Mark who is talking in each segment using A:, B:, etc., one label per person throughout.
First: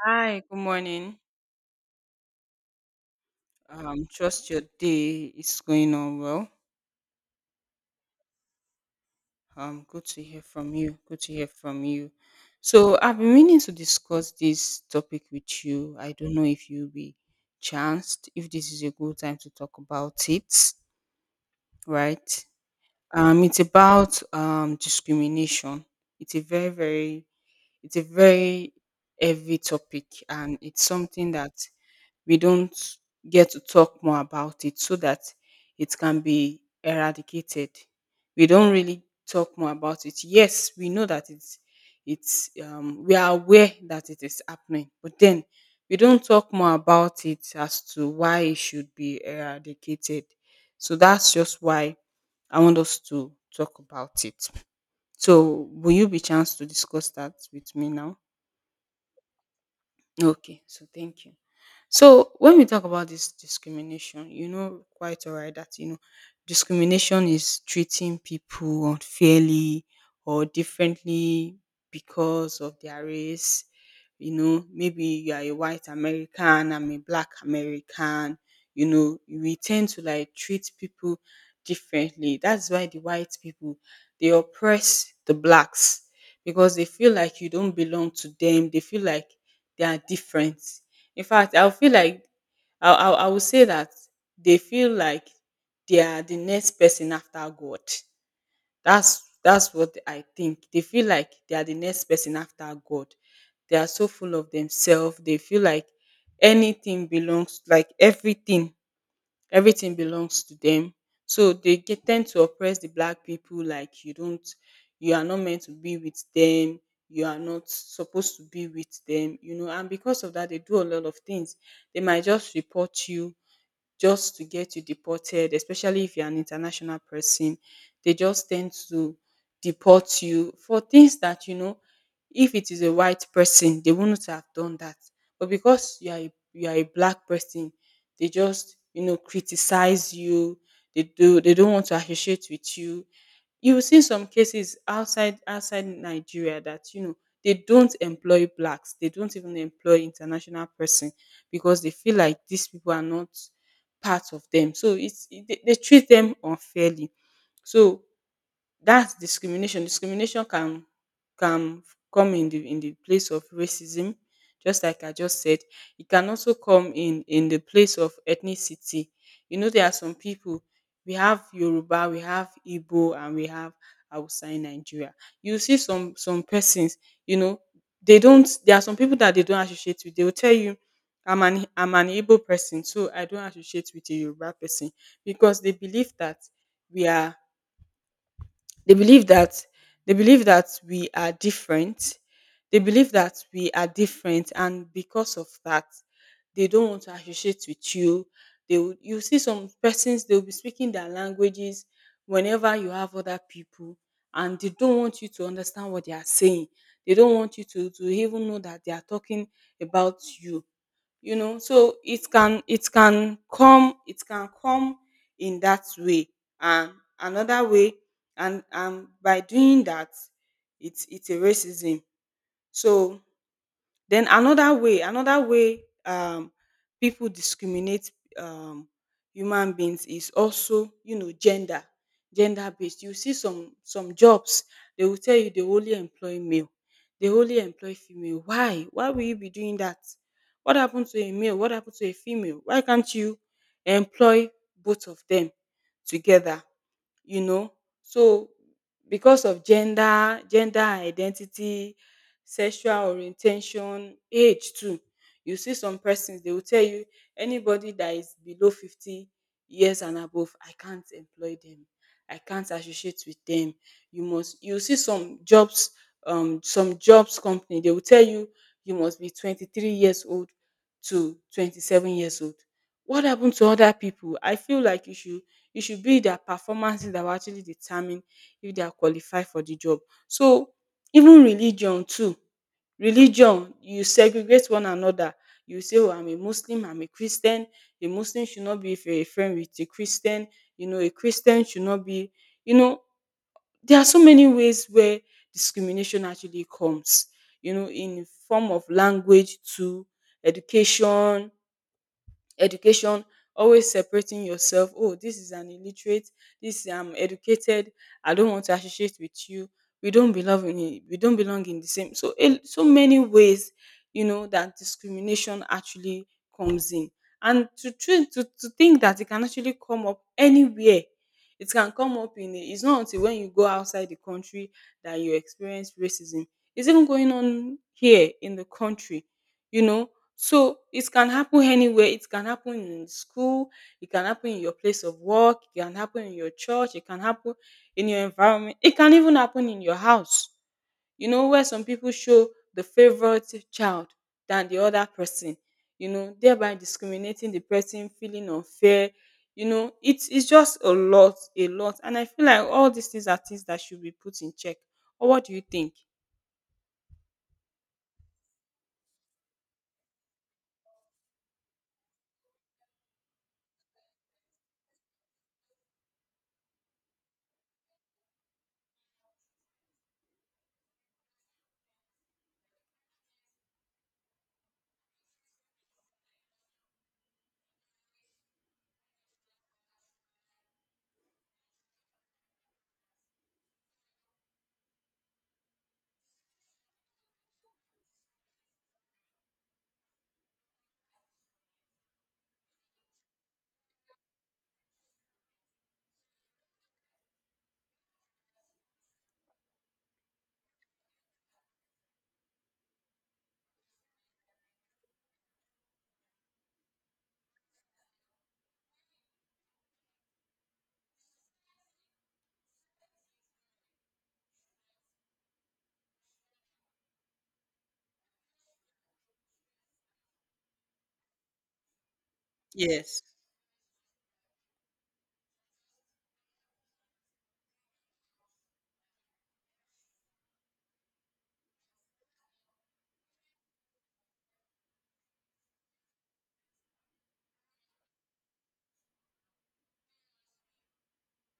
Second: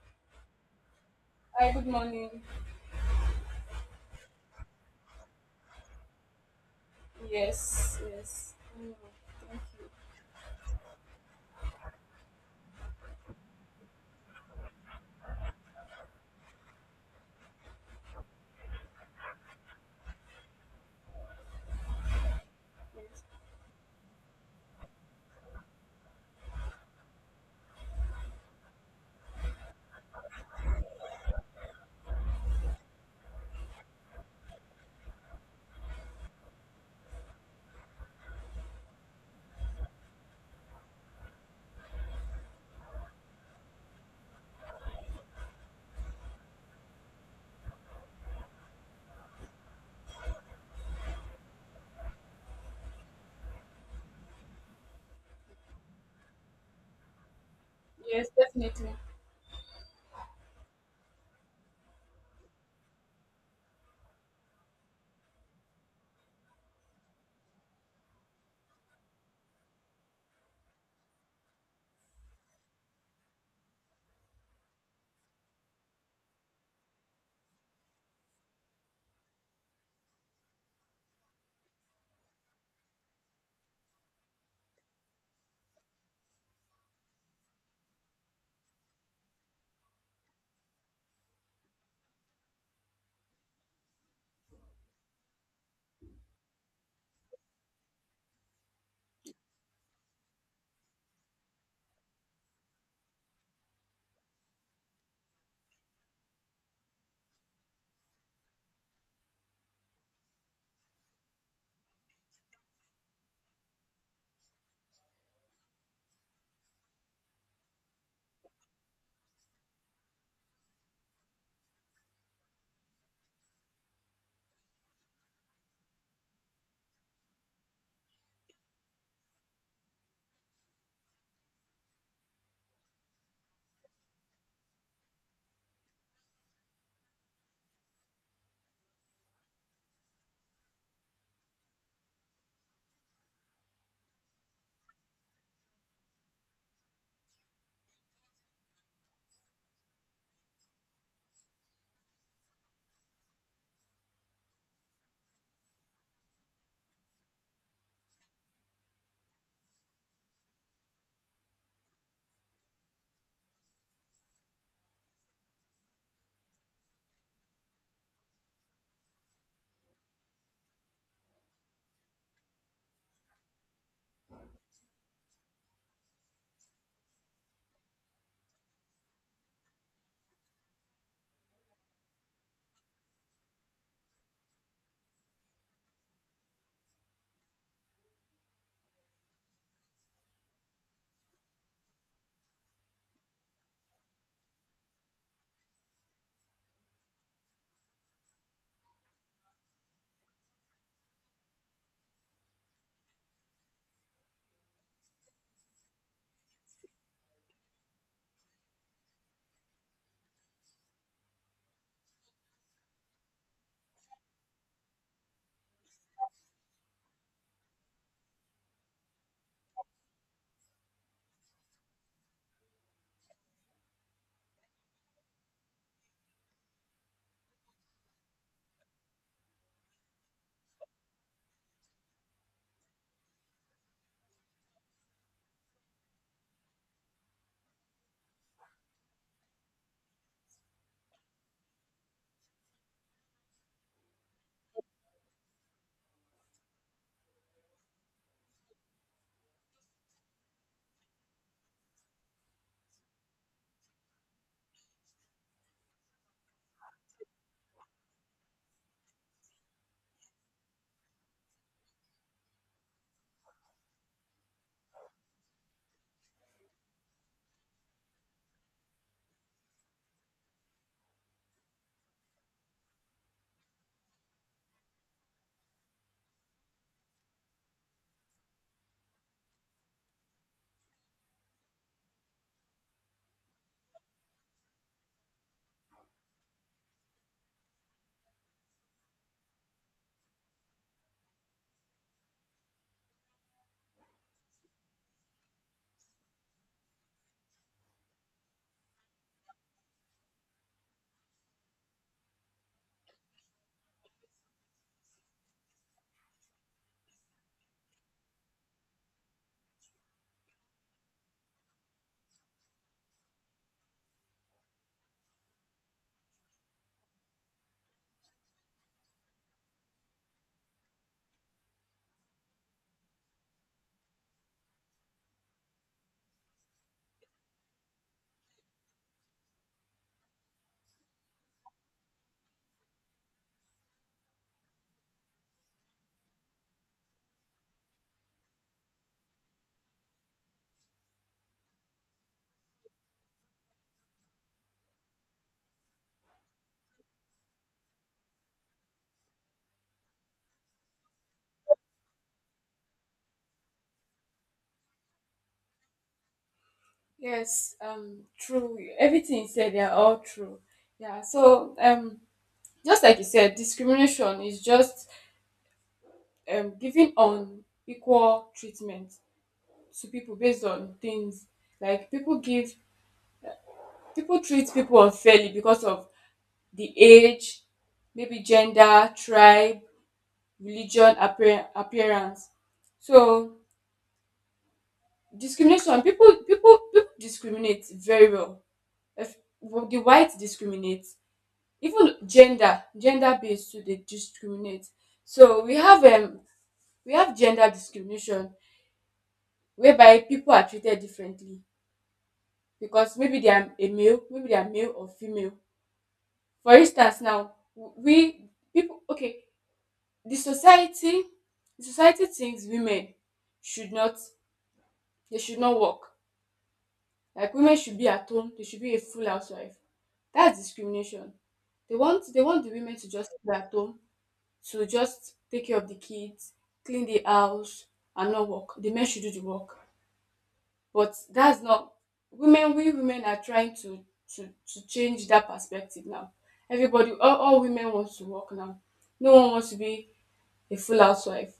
A: Hi, good morning.
B: Hi, good morning.
A: Trust your day is going on well.
B: Yes, yes. Thank you.
A: Good to hear from you. Good to hear from you. So I've been meaning to discuss this topic with you. I don't know if you'll be chanced, if this is a good time to talk about it, right?
B: Yes,
A: It's about discrimination. It's a very, very, it's a very heavy topic, and it's something that we don't get to talk more about it so that it can be eradicated. We don't really talk more about it. Yes, we know that it's we are aware that it is happening, but then we don't talk more about it as to why it should be eradicated. So that's just why I want us to talk about it. So will you be chance to discuss that with me now?
B: yes, definitely.
A: Okay, so thank you. So when we talk about this discrimination, you know quite alright that discrimination is treating people unfairly or differently because of their race. You know, maybe you are a white American, I'm a black American. You know, we tend to like treat people differently. That's why the white people they oppress the blacks because they feel like you don't belong to them. They feel like they are different. In fact, I'll feel like I will say that they feel like they are the next person after God. That's what I think. They feel like they are the next person after God. They are so full of themselves. They feel like anything belongs, like everything belongs to them. So they tend to oppress the black people like you don't, you are not meant to be with them, you are not supposed to be with them, you know. And because of that, they do a lot of things. They might just report you just to get you deported, especially if you're an international person. They just tend to deport you for things that, you know, if it is a white person, they wouldn't have done that. But because you are a black person, they just, you know, criticize you. They don't want to associate with you. You will see some cases outside Nigeria that, you know, they don't employ blacks. They don't even employ international person because they feel like these people are not part of them. So they treat them unfairly. So that's discrimination. Discrimination can come in the place of racism, just like I just said. It can also come in the place of ethnicity. You know, there are some people we have Yoruba, we have Igbo, and we have Hausa in Nigeria. You see some persons, you know, they don't. There are some people that they don't associate with. They will tell you, I'm an Igbo person, so I don't associate with a Yoruba person because we are they believe that we are different. They believe that we are different, and because of that, they don't want to associate with you. You see some persons they will be speaking their languages whenever you have other people, and they don't want you to understand what they are saying. They don't want you to even know that they are talking about you, you know. So it can come in that way. And another way and by doing that, it's a racism. So then another way, people discriminate, um human beings, is also, you know, gender based you see some jobs, they will tell you they only employ male, they only employ female. Why will you be doing that? What happened to a male? What happened to a female? Why can't you employ both of them together? You know, so because of gender identity, sexual orientation, age too. You see some persons, they will tell you anybody that is below 50 years and above, I can't employ them, I can't associate with them. You see some jobs, some jobs company, they will tell you, you must be 23 years old to 27 years old. What happened to other people? I feel like you should it should be their performances that will actually determine if they are qualified for the job. So even religion too, religion, you segregate one another. You say, oh, I'm a Muslim, I'm a Christian, a Muslim should not be a friend with a Christian, you know, a Christian should not be, you know, there are so many ways where discrimination actually comes, you know, in form of language to education, education always separating yourself. Oh, this is an illiterate, this, I'm educated, I don't want to associate with you, we don't belong we don't belong in the same. So so many ways, you know, that discrimination actually comes in. And to tru- to think that it can actually come up anywhere, it can come up it's not until when you go outside the country that you experience racism. It's even going on here in the country, you know. So it can happen anywhere. It can happen in school. It can happen in your place of work. It can happen in your church. It can happen in your environment. It can even happen in your house. You know, where some people show the favorite child than the other person, you know, thereby discriminating the person, feeling unfair. You know, it's just a lot, a lot. And I feel like all these things are things that should be put in check. Or what do you think?
B: Yes, true. Everything you said, they are all true. Yeah. So, just like you said, discrimination is just giving unequal treatment to people based on things like people give people treat people unfairly because of the age, maybe gender, tribe, religion, appearance. So discrimination people discriminate very well. Well, the white discriminate, even gender based too dey discriminate. So we have gender discrimination, whereby people are treated differently because maybe they are male or female. For instance, now we people. Okay, the society, the society thinks women should not, they should not work. Like women should be at home, they should be a full housewife. That's discrimination. They want the women to
A: Yes.
B: just be at home, to just take care of the kids, clean the house, and not work. The men should do the work. But that's not, women, we women are trying to to change that perspective now. Everybody, all women wants to work now. No one wants to be a full housewife.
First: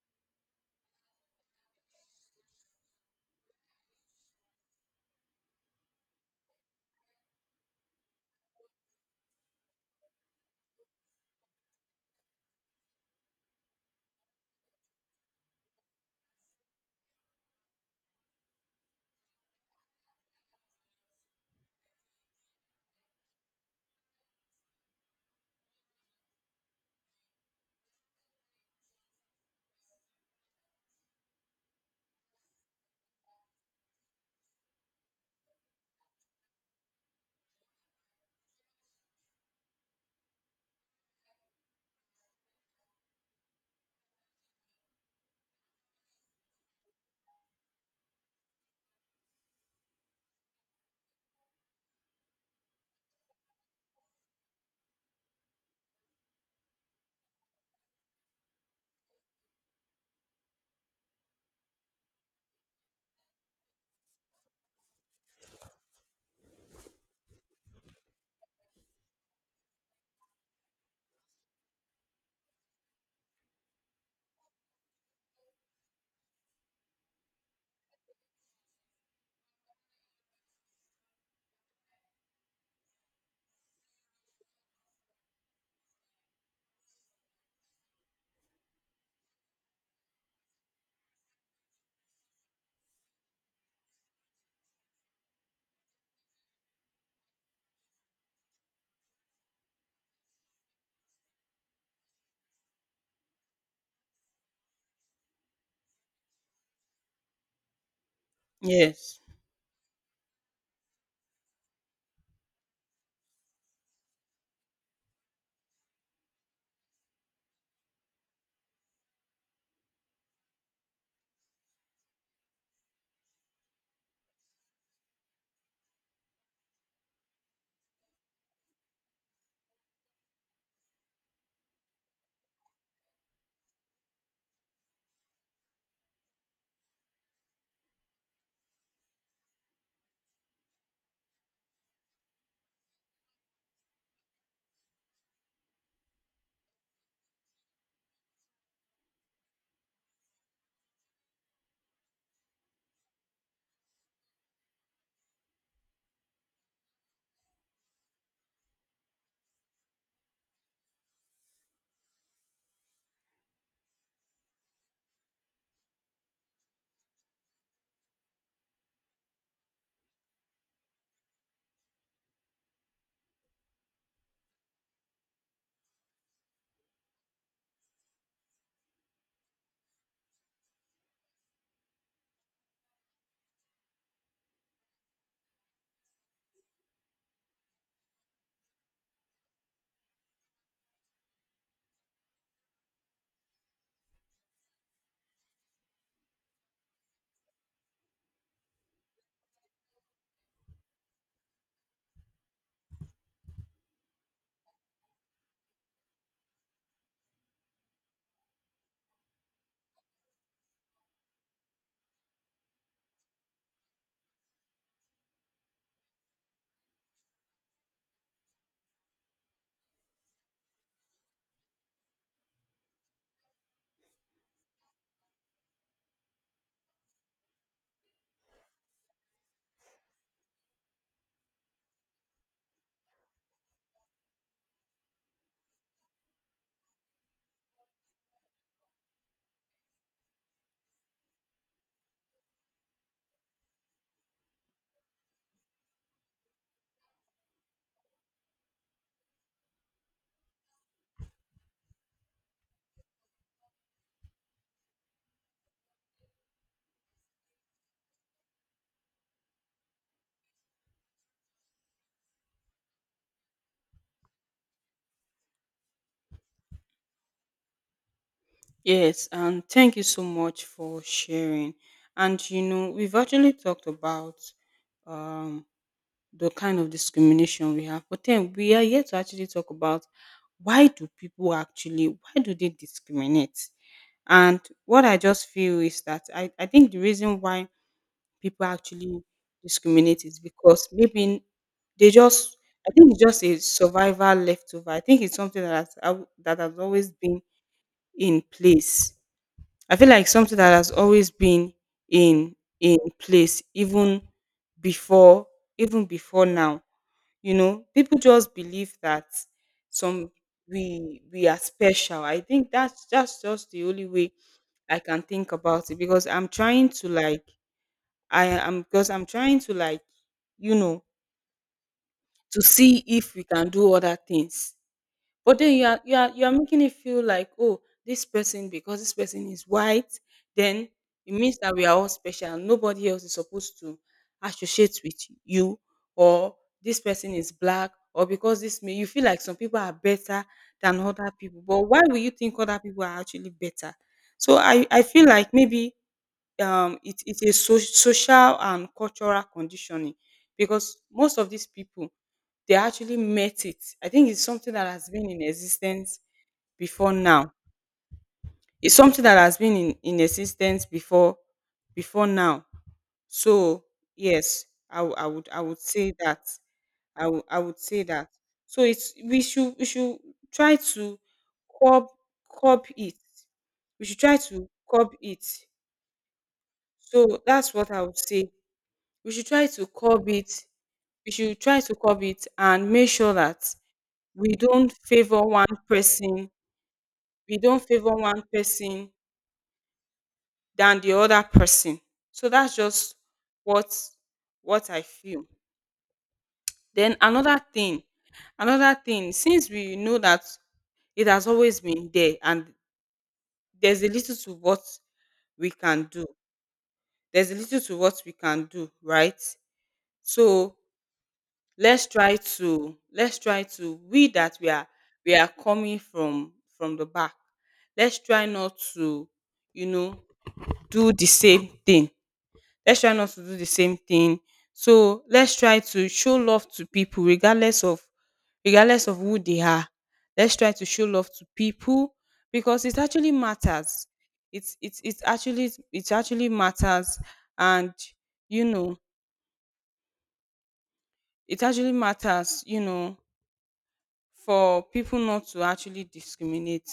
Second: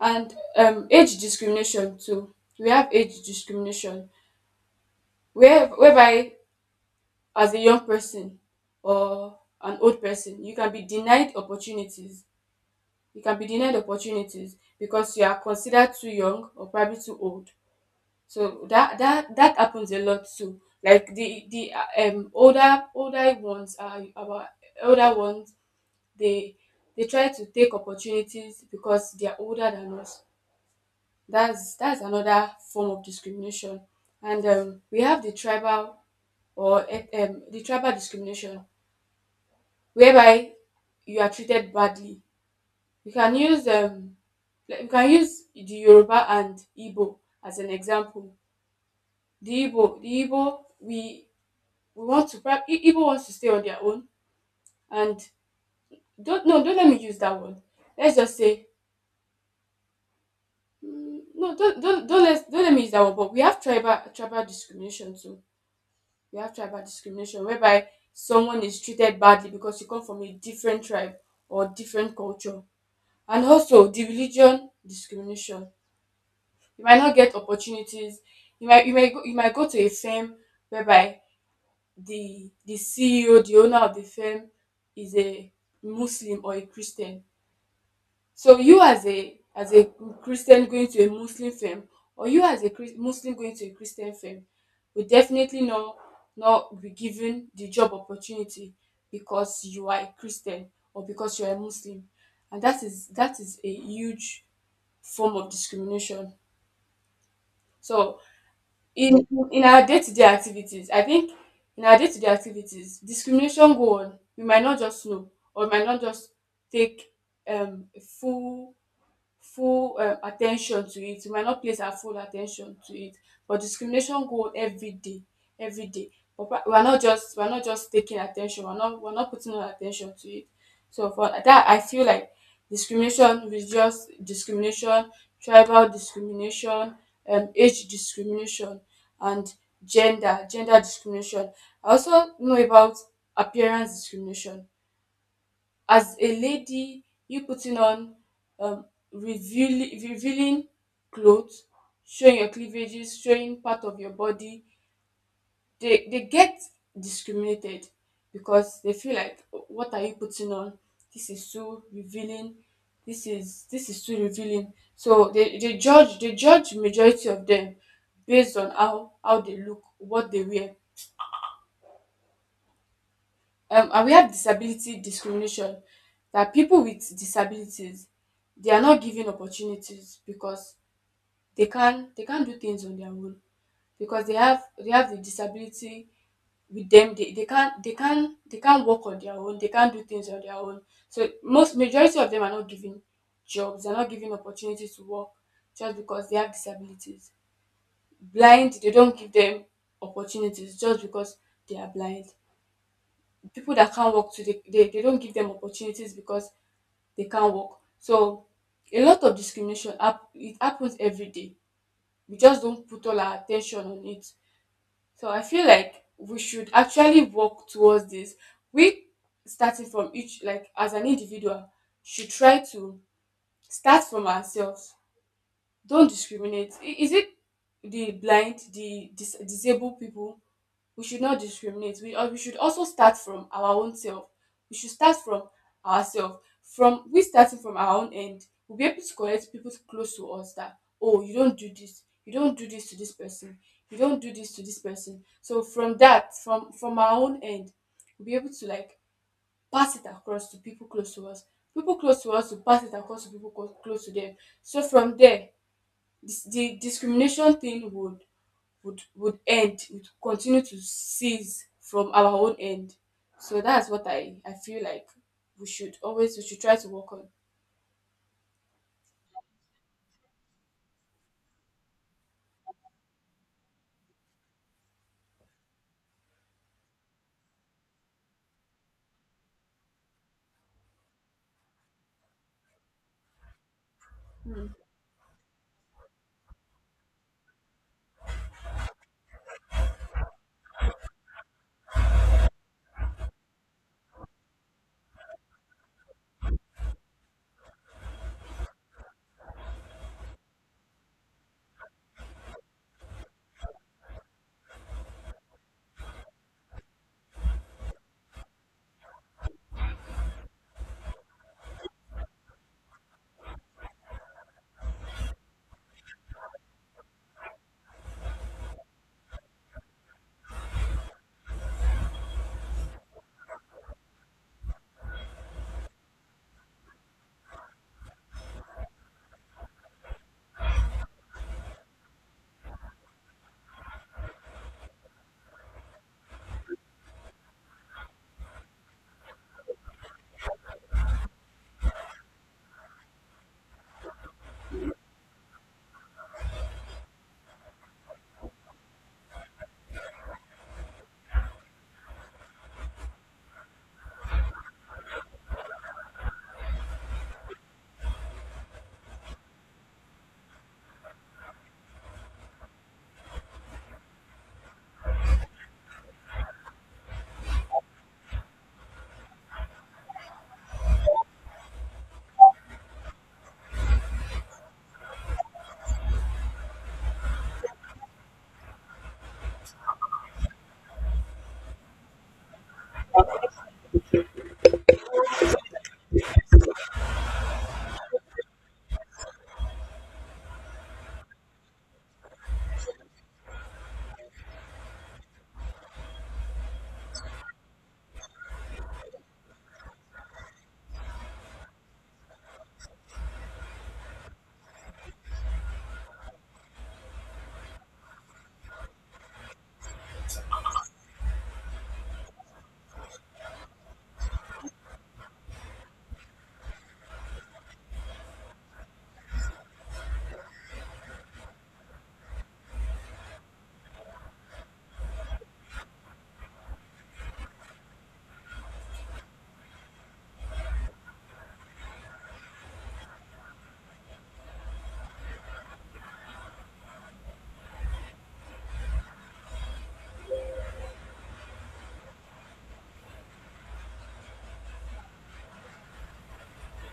B: And age discrimination too. We have age discrimination. Whereby as a young person or an old person, you can be denied opportunities. You can be denied opportunities because you are considered too young or probably too old. So that happens a lot too. Like the older older ones are our older ones. They they try to take opportunities because they are older than us. That's another form of discrimination. And we have the tribal or the tribal discrimination whereby you are treated badly. You can use like you can use the Yoruba and Igbo as an example. The Igbo, we Igbo wants to stay on their own, and don't no don't let me use that one. Let's just say mm, no don't don't let me use that one. But we have tribal discrimination too. We have tribal discrimination whereby someone is treated badly because you come from a different tribe or different culture. And also the religion discrimination. You might not get opportunities. You might go to a firm whereby the CEO, the owner of the firm, is a Muslim or a Christian. So you as a Christian going to a Muslim firm, or you as a Muslim going to a Christian firm, will definitely not not be given the job opportunity because you are a Christian or because you are a Muslim, and that is a huge form of discrimination. So
A: Yes.
B: in in our day-to-day activities, I think in our day-to-day activities, discrimination go on. We might not just know, or we might not just take a full full at to it. You might not place our full attention to it. But discrimination go every day, every day. But we are not just, we are not just taking attention. We are not, we are not putting our attention to it. So for that, I feel like discrimination, religious discrimination, tribal discrimination, age discrimination, and gender discrimination. I also know about appearance discrimination. As a lady, you putting on um revealing clothes, showing your cleavages, showing part of your body, they get discriminated because they feel like, what are you putting on? This is too revealing. This is too revealing. So they judge majority of them based on how they look, what they wear. And we have disability discrimination, that people with disabilities, they are not given opportunities because they can't do things on their own, because they have the disability with them. They can't work on their own, they can't do things on their own. So most majority of them are not given jobs, they're not given opportunities to work just because they have disabilities. Blind, they don't give them opportunities just because they are blind. People that can't work too, they don't give them opportunities because they can't work. So a lot of it happens every day. We just don't put all our attention on it. So I feel like we should actually work towards this. We starting from each, like as an individual, should try to start from ourselves. Don't discriminate, is it the blind, the disabled people, we should not discriminate. We we should also start from our own self. We should start from ourselves. From we starting from our own end, we'll be able to correct people close to us that, oh, you don't do this, you don't do this to this person, you don't do this to this person. So from that, from our own end, we'll be able to like pass it across to people close to us. People close to us will pass it across to people close to them. So from there, this, the discrimination thing would, would end, would continue to seize from our own end. So that's what I feel like we should always, we should try to work on.
A: Yes, and thank you so much for sharing. And you know, we've actually talked about, um, the kind of discrimination we have, but then we are yet to actually talk about why do they discriminate? And what I just feel is that I think the reason why people actually discriminate is because maybe they just, I think it's just a survival leftover. I think it's something that that has always been in place. I feel like something that has always been in place, even before, even before now. You know, people just believe that some, we are special. I think that's just the only way I can think about it, because I'm trying to like, I am because I'm trying to like, you know, to see if we can do other things. But then you are you are making it feel like, oh, this person, because this person is white, then it means that we are all special. Nobody else is supposed to associate with you, or this person is black, or because this, may, you feel like some people are better than other people. But why will you think other people are actually better? So I feel like maybe, it, it's a so, social and cultural conditioning, because most of these people they actually met it. I think it's something that has been in existence before now. It's something that has been in existence before, before now. So yes, I would say that, I would say that. So it's we should try to curb, curb it. We should try to curb it. So that's what I would say. We should try to curb it. We should try to curb it and make sure that we don't favor one person, we don't favor one person than the other person. So that's just what what I feel. Then another thing, since we know that it has always been there and there's a little to what we can do. There's a little to what we can do, right? So let's try to, we that we are, we are coming from the back, let's try not to, you know, do the same thing, let's try not to do the same thing. So let's try to show love to people regardless of, regardless of who they are. Let's try to show love to people because it actually matters. It's actually, it actually matters. And, you know, it actually matters, you know, for people not to actually discriminate.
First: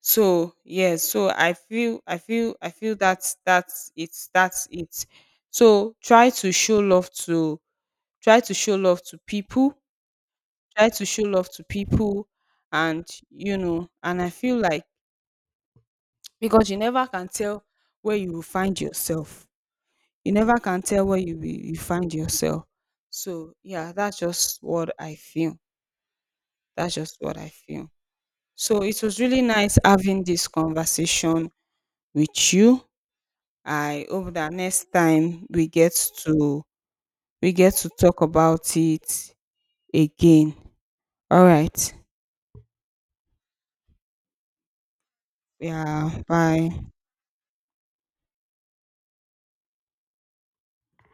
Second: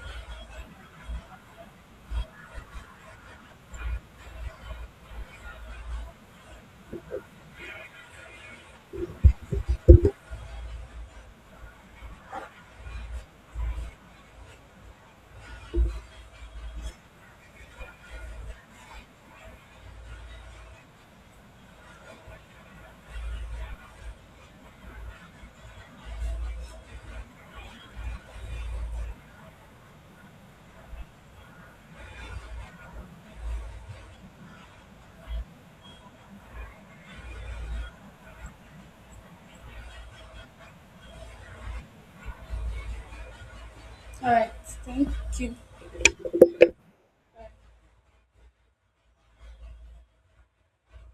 A: So yes, so I feel that's that's it. So try to show love to, try to show love to people, try to show love to people. And, you know, and I feel like, because you never can tell where you will find yourself, you never can tell where you find yourself. So yeah, that's just what I feel, that's just what I feel. So it was really nice having this conversation with you. I hope that next time we get to, we get to talk about it again. All right.
B: All right. Thank you.
A: Yeah, bye.